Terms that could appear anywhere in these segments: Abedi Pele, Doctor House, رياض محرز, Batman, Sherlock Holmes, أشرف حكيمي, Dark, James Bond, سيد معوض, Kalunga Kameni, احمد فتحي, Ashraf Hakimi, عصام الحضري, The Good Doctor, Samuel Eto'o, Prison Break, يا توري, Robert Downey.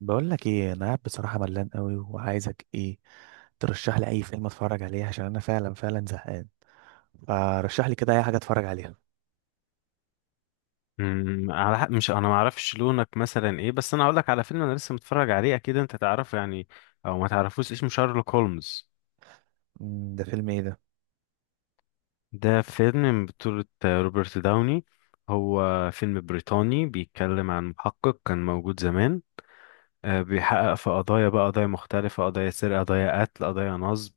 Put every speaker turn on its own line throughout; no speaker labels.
بقول لك ايه، انا قاعد بصراحه ملان قوي وعايزك ايه ترشح لي اي فيلم اتفرج عليه عشان انا فعلا فعلا زهقان. فرشح لي كده اي حاجه اتفرج عليها.
على حق، مش انا ما اعرفش لونك مثلا ايه، بس انا اقول لك على فيلم انا لسه متفرج عليه، اكيد انت تعرفه يعني او ما تعرفوش. اسمه شارلوك هولمز.
ده فيلم ايه ده؟
ده فيلم من بطولة روبرت داوني. هو فيلم بريطاني بيتكلم عن محقق كان موجود زمان. بيحقق في قضايا بقى، قضايا مختلفة، قضايا سرقة، قضايا قتل، قضايا نصب.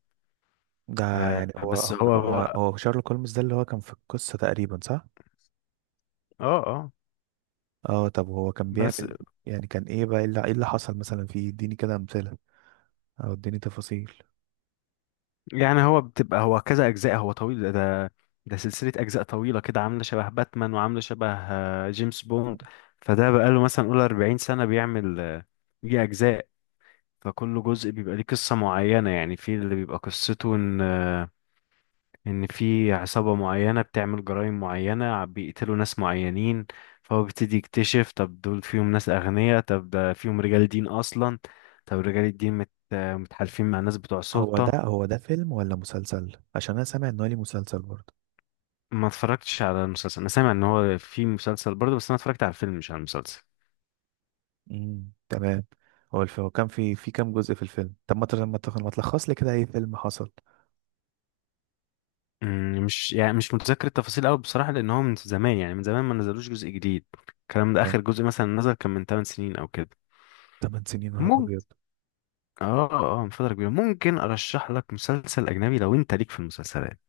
ده يعني هو
بس
هو
هو
هو
بقى.
هو شارلوك هولمز، ده اللي هو كان في القصه تقريبا صح؟
اه اه
اه، طب هو كان
بس.
بيعمل؟ يعني كان ايه بقى، ايه اللي حصل مثلا فيه؟ اديني كده امثله او اديني تفاصيل.
يعني هو بتبقى هو كذا اجزاء، هو طويل. ده ده سلسله اجزاء طويله كده، عامله شبه باتمان وعامله شبه جيمس بوند. فده بقاله مثلا قول 40 سنه بيعمل دي اجزاء. فكل جزء بيبقى ليه قصه معينه، يعني في اللي بيبقى قصته ان ان في عصابه معينه بتعمل جرائم معينه، بيقتلوا ناس معينين. فهو بيبتدي يكتشف، طب دول فيهم ناس اغنياء، طب ده فيهم رجال دين اصلا، طب رجال الدين مت آه، متحالفين مع ناس بتوع
هو ده
سلطه.
هو ده فيلم ولا مسلسل؟ عشان انا سامع ان هو ليه مسلسل برضه.
ما اتفرجتش على المسلسل، انا سامع ان هو في مسلسل برضه، بس انا اتفرجت على الفيلم مش على المسلسل.
امم، تمام. هو الفيلم كان في كام جزء في الفيلم؟ طب ما تر- ما تخ- ما تلخص لي كده اي فيلم حصل.
مش يعني مش متذكر التفاصيل قوي بصراحة، لان هو من زمان، يعني من زمان ما نزلوش جزء جديد. الكلام ده،
تمام،
اخر جزء مثلا نزل كان من 8 سنين او كده.
تمن سنين نهار
ممكن.
ابيض.
اه من فترة كبيرة، ممكن ارشح لك مسلسل اجنبي لو انت ليك في المسلسلات.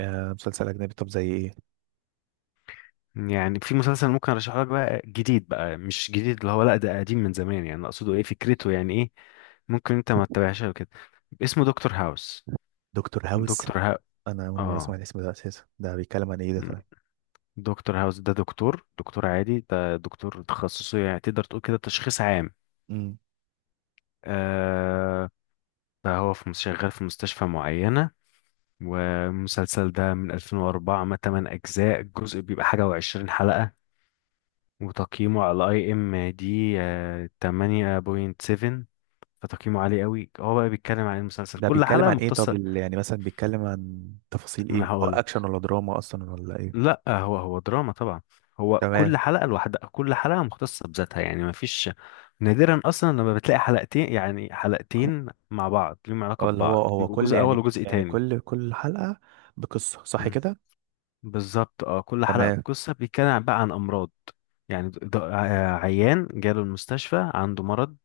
آه، مسلسل اجنبي؟ طب زي ايه؟
يعني في مسلسل ممكن ارشحه لك بقى، جديد بقى مش جديد، اللي هو لا ده قديم من زمان يعني. اقصده ايه؟ فكرته يعني ايه؟ ممكن انت ما تتابعهاش أو كده. اسمه دكتور هاوس.
دكتور هاوس.
دكتور ها
انا اول مره اسمع
اه
الاسم ده اساسا، ده بيتكلم عن ايه ده؟ طيب.
دكتور هاوس ده دكتور عادي، ده دكتور تخصصه يعني تقدر تقول كده تشخيص عام.
امم.
آه فهو شغال في مستشفى معينة. والمسلسل ده من 2004، ما 8 أجزاء، الجزء بيبقى حاجة وعشرين حلقة. وتقييمه على IMDb 8.7. فتقييمه عالي قوي. هو بقى بيتكلم عن المسلسل،
ده
كل
بيتكلم
حلقة
عن ايه؟ طب
مختصة.
يعني مثلا بيتكلم عن تفاصيل
ما انا
ايه، او
هقول.
اكشن ولا دراما اصلا ولا ايه؟
لا، هو دراما طبعا. هو كل
تمام.
حلقة لوحدها، كل حلقة مختصة بذاتها يعني ما فيش. نادرا اصلا لما بتلاقي حلقتين، يعني حلقتين مع بعض ليهم علاقة
اه، اللي هو
ببعض،
هو
بيبقوا
كل،
جزء اول
يعني
وجزء
يعني
تاني.
كل حلقة بقصة، صح
مم.
كده؟
بالظبط، اه، كل حلقة
تمام.
بقصة، بيتكلم بقى عن امراض. يعني عيان جاله المستشفى عنده مرض،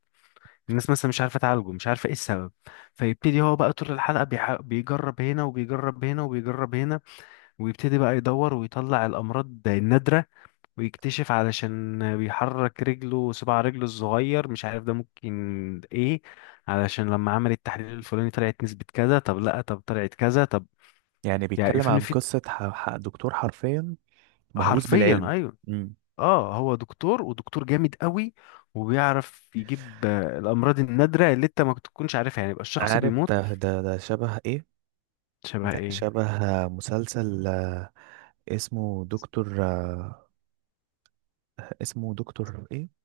الناس مثلا مش عارفة تعالجه، مش عارفة ايه السبب. فيبتدي هو بقى طول الحلقة بيجرب هنا وبيجرب هنا وبيجرب هنا، ويبتدي بقى يدور ويطلع الأمراض النادرة، ويكتشف علشان بيحرك رجله، صباع رجله الصغير، مش عارف ده ممكن ايه، علشان لما عمل التحليل الفلاني طلعت نسبة كذا، طب لا، طب طلعت كذا، طب
يعني
يعني
بيتكلم
فين
عن
في.
قصة دكتور حرفيا مهووس
حرفيا
بالعلم.
ايوه.
امم.
اه هو دكتور، ودكتور جامد قوي. وبيعرف يجيب الامراض النادرة اللي انت ما تكونش عارفها، يعني يبقى الشخص
عارف،
بيموت.
ده شبه ايه؟
شبه
ده
ايه؟
شبه مسلسل، اسمه دكتور، اسمه دكتور ايه؟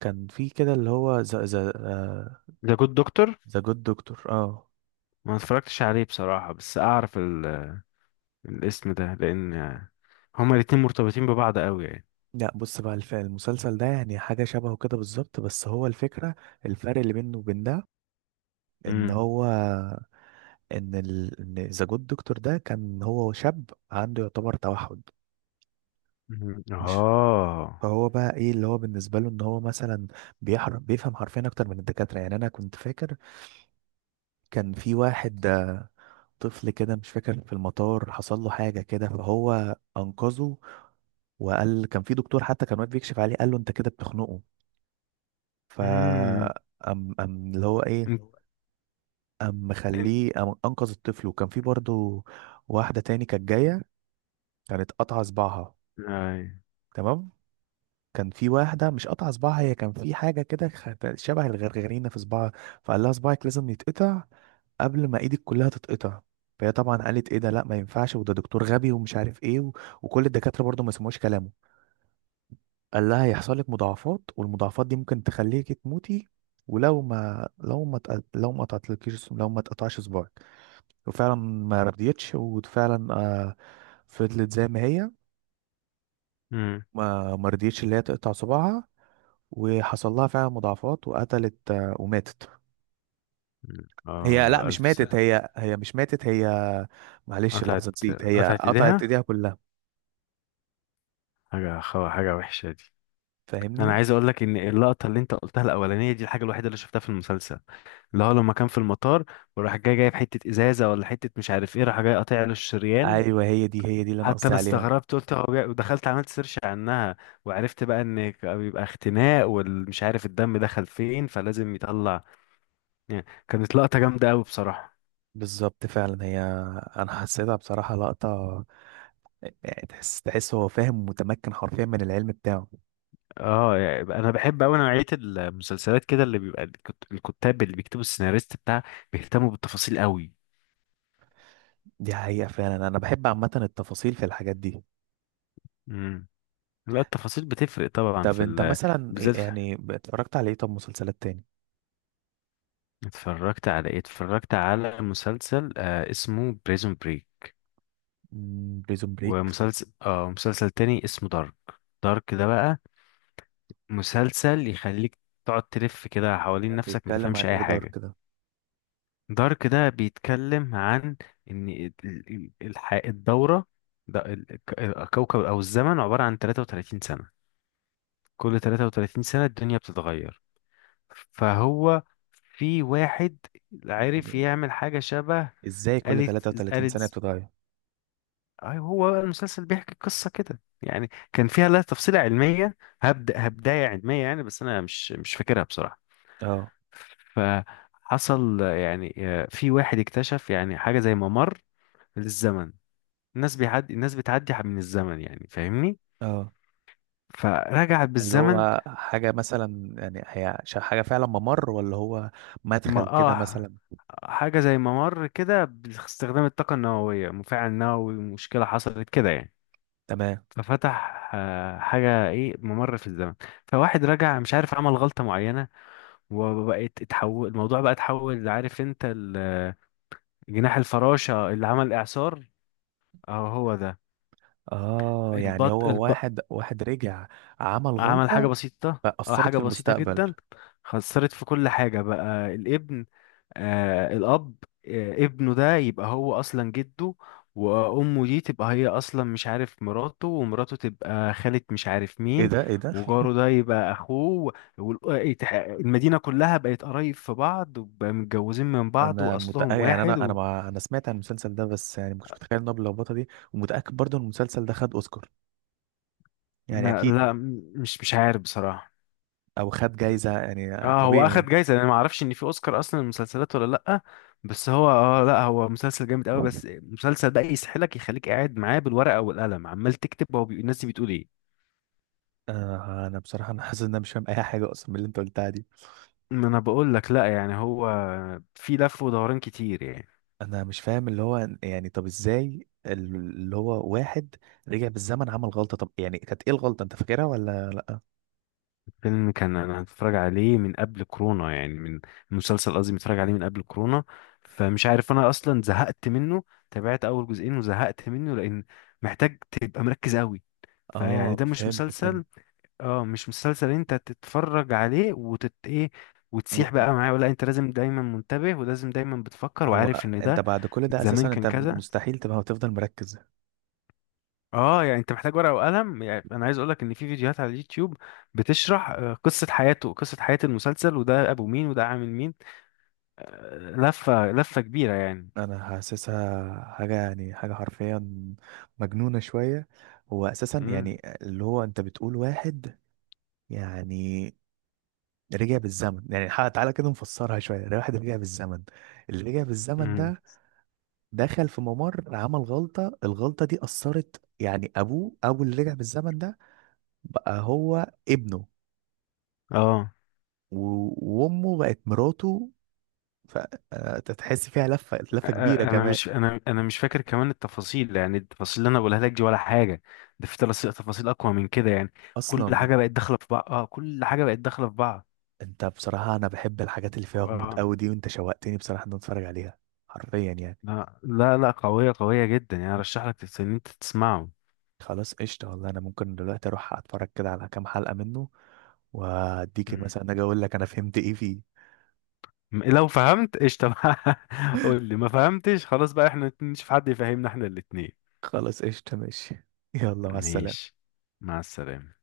كان في كده اللي هو
ذا جود دكتور.
ذا جود دكتور، اه.
ما اتفرجتش عليه بصراحة، بس اعرف الاسم ده، لان هما الاتنين مرتبطين ببعض قوي يعني.
لا، بص بقى، المسلسل ده يعني حاجة شبهه كده بالظبط، بس هو الفكرة. الفرق اللي بينه وبين ده، ان
مم.
هو ان ذا جود دكتور ده كان هو شاب عنده يعتبر توحد.
مم.
مش،
اه.
فهو بقى ايه اللي هو بالنسبه له، ان هو مثلا بيفهم حرفيا اكتر من الدكاتره. يعني انا كنت فاكر كان في واحد، طفل كده، مش فاكر، في المطار حصل له حاجه كده فهو انقذه. وقال كان في دكتور حتى كان واقف بيكشف عليه قال له انت كده بتخنقه. ف
امم
ام ام اللي هو ايه،
انت هو. انت.
مخليه، انقذ الطفل. وكان في برضه واحده تاني كانت جايه، كانت قطعه صباعها.
اي.
تمام. كان في واحدة مش قطع صباعها، هي كان في حاجة كده شبه الغرغرينة في صباعها. فقال لها صباعك لازم يتقطع قبل ما ايدك كلها تتقطع. فهي طبعا قالت ايه ده، لا ما ينفعش، وده دكتور غبي ومش عارف ايه وكل الدكاترة برضه ما سمعوش كلامه. قال لها هيحصل لك مضاعفات، والمضاعفات دي ممكن تخليكي تموتي ولو ما لو ما تق... لو ما قطعتلكيش لو ما تقطعش صباعك. وفعلا ما رضيتش، وفعلا فضلت زي ما هي.
امم
ما رضيتش اللي هي تقطع صباعها. وحصل لها فعلا مضاعفات، وقتلت آه، وماتت. هي لا،
اه،
مش
الف
ماتت
سنة.
هي، مش ماتت هي. معلش،
قطعت
لحظة، نسيت. هي
قطعت
قطعت
ايديها.
ايديها كلها،
حاجة وحشة دي. انا
فاهمني؟
عايز اقول لك ان اللقطة اللي انت قلتها الاولانية دي الحاجة الوحيدة اللي شفتها في المسلسل، اللي هو لما كان في المطار، وراح جاي جايب حتة ازازة ولا حتة مش عارف ايه، راح جاي قاطع له الشريان.
ايوه، هي دي اللي انا
حتى
قصدي
انا
عليها.
استغربت، قلت هو ودخلت عملت سيرش عنها، وعرفت بقى ان بيبقى اختناق، والمش عارف الدم دخل فين فلازم يطلع. يعني كانت لقطة جامدة قوي بصراحة.
بالظبط، فعلا هي. انا حسيتها بصراحة لقطة، يعني تحس هو فاهم، متمكن حرفيا من العلم بتاعه.
اه يعني انا بحب قوي نوعيه المسلسلات كده، اللي بيبقى الكتاب اللي بيكتبوا السيناريست بتاع، بيهتموا بالتفاصيل قوي.
دي حقيقة، فعلا انا بحب عامة التفاصيل في الحاجات دي.
امم لا، التفاصيل بتفرق طبعا
طب
في
انت
ال...
مثلا،
بالذات في...
يعني اتفرجت على ايه؟ طب مسلسلات تاني؟
اتفرجت على ايه؟ اتفرجت على مسلسل اسمه بريزون بريك،
بريزون بريك.
ومسلسل مسلسل تاني اسمه دارك. دارك ده بقى مسلسل يخليك تقعد تلف كده حوالين نفسك ما
بيتكلم عن
تفهمش اي
ايه دارك
حاجه.
ده؟
دارك ده بيتكلم عن ان الدورة، ده الكوكب او الزمن عبارة عن 33 سنة. كل 33 سنة الدنيا بتتغير. فهو في واحد عرف
يعني
يعمل حاجة شبه
ازاي كل
آلة.
33
آلة
سنة
ز-
بتتغير؟
أي هو بقى المسلسل بيحكي قصة كده يعني، كان فيها لها تفصيلة علمية، هبداية علمية يعني، بس أنا مش فاكرها بصراحة.
اه،
فحصل يعني في واحد اكتشف يعني حاجة زي ممر للزمن. الناس بتعدي من الزمن، يعني فاهمني.
اه.
فرجعت
اللي
بالزمن.
هو حاجة مثلا، يعني هي حاجة فعلا ممر، ولا هو مدخل
ما
كده
اه
مثلا؟
حاجة زي ممر كده، باستخدام الطاقة النووية، مفاعل نووي، مشكلة حصلت كده يعني.
تمام.
ففتح حاجة، ايه، ممر في الزمن. فواحد رجع مش عارف عمل غلطة معينة، وبقت اتحول الموضوع بقى اتحول، عارف انت جناح الفراشة اللي عمل اعصار، اهو هو ده.
اه، يعني
البط...
هو واحد رجع، عمل
عمل حاجة
غلطة
بسيطة، اه
فأثرت
حاجة
في
بسيطة
المستقبل.
جدا. خسرت في كل حاجة بقى، الابن، الأب، ابنه ده يبقى هو أصلا جده، وأمه دي تبقى هي أصلا مش عارف مراته، ومراته تبقى خالة مش عارف
ايه
مين،
ده، ايه ده!
وجاره ده يبقى أخوه، المدينة كلها بقت قرايب في بعض، وبقى متجوزين من بعض،
انا
وأصلهم
متأكد، يعني
واحد و...
انا سمعت عن المسلسل ده، بس يعني ما كنتش متخيل انه باللخبطه دي، ومتأكد برضو ان المسلسل ده خد اوسكار، يعني اكيد.
لا، مش عارف بصراحة.
او خد جايزة يعني
اه هو اخد
طبيعي.
جايزة، انا ما اعرفش ان في اوسكار اصلا للمسلسلات ولا لا. بس هو لا، هو مسلسل جامد قوي، بس المسلسل ده يسحلك، يخليك قاعد معاه بالورقة والقلم عمال تكتب هو الناس دي بتقول ايه.
انا بصراحه انا حاسس ان انا مش فاهم اي حاجه اصلا من اللي انت قلتها دي.
ما انا بقول لك لا يعني هو، في لف ودوران كتير يعني.
انا مش فاهم اللي هو، يعني طب ازاي اللي هو واحد رجع بالزمن، عمل غلطه؟ طب يعني كانت ايه الغلطه، انت فاكرها ولا لا؟
فيلم كان انا هتفرج عليه من قبل كورونا يعني، من المسلسل قصدي متفرج عليه من قبل كورونا. فمش عارف، انا اصلا زهقت منه، تابعت اول جزئين وزهقت منه، لان محتاج تبقى مركز قوي. فيعني
اه
ده مش
فهمت، فهمت.
مسلسل، اه مش مسلسل انت تتفرج عليه ايه،
و-
وتسيح
و-
بقى معاه، ولا انت لازم دايما منتبه ولازم دايما بتفكر
هو
وعارف ان
انت
ده
بعد كل ده
زمان
اساسا،
كان
انت
كذا.
مستحيل تبقى وتفضل مركز.
اه يعني انت محتاج ورقة وقلم، يعني انا عايز اقولك ان في فيديوهات على اليوتيوب بتشرح قصة حياته، قصة حياة المسلسل، وده ابو مين وده عامل مين، لفة لفة كبيرة يعني.
انا حاسسها حاجه، يعني حاجه حرفيا مجنونه شويه. هو اساسا
امم
يعني، اللي هو انت بتقول واحد يعني رجع بالزمن، يعني تعالى كده نفسرها شوية. الواحد رجع بالزمن، اللي رجع بالزمن
امم
ده دخل في ممر، عمل غلطة، الغلطة دي أثرت، يعني أبوه، أبو اللي رجع بالزمن ده بقى هو ابنه.
اه.
وأمه بقت مراته. فتحس فيها لفة لفة كبيرة
انا
كمان.
مش انا انا مش فاكر كمان التفاصيل، يعني التفاصيل اللي انا بقولها لك دي ولا حاجه، ده في تفاصيل اقوى من كده يعني. كل
أصلا.
حاجه بقت داخله في بعض، اه كل حاجه بقت داخله في بعض.
أنت بصراحة، أنا بحب الحاجات اللي فيها غموض
اه،
أوي دي، وأنت شوقتني بصراحة إن أنا أتفرج عليها. حرفيا يعني.
لا لا لا، قويه قويه جدا يعني، ارشح لك ان انت تسمعه.
خلاص قشطة. والله أنا ممكن دلوقتي أروح أتفرج كده على كام حلقة منه، وأديك
مم.
مثلا أجي أقول لك أنا فهمت إيه فيه.
لو فهمت قشطه بقى قول لي، ما فهمتش خلاص بقى احنا نشوف حد يفهمنا احنا الاتنين.
خلاص قشطة ماشي. يلا مع السلامة.
ماشي، مع السلامه.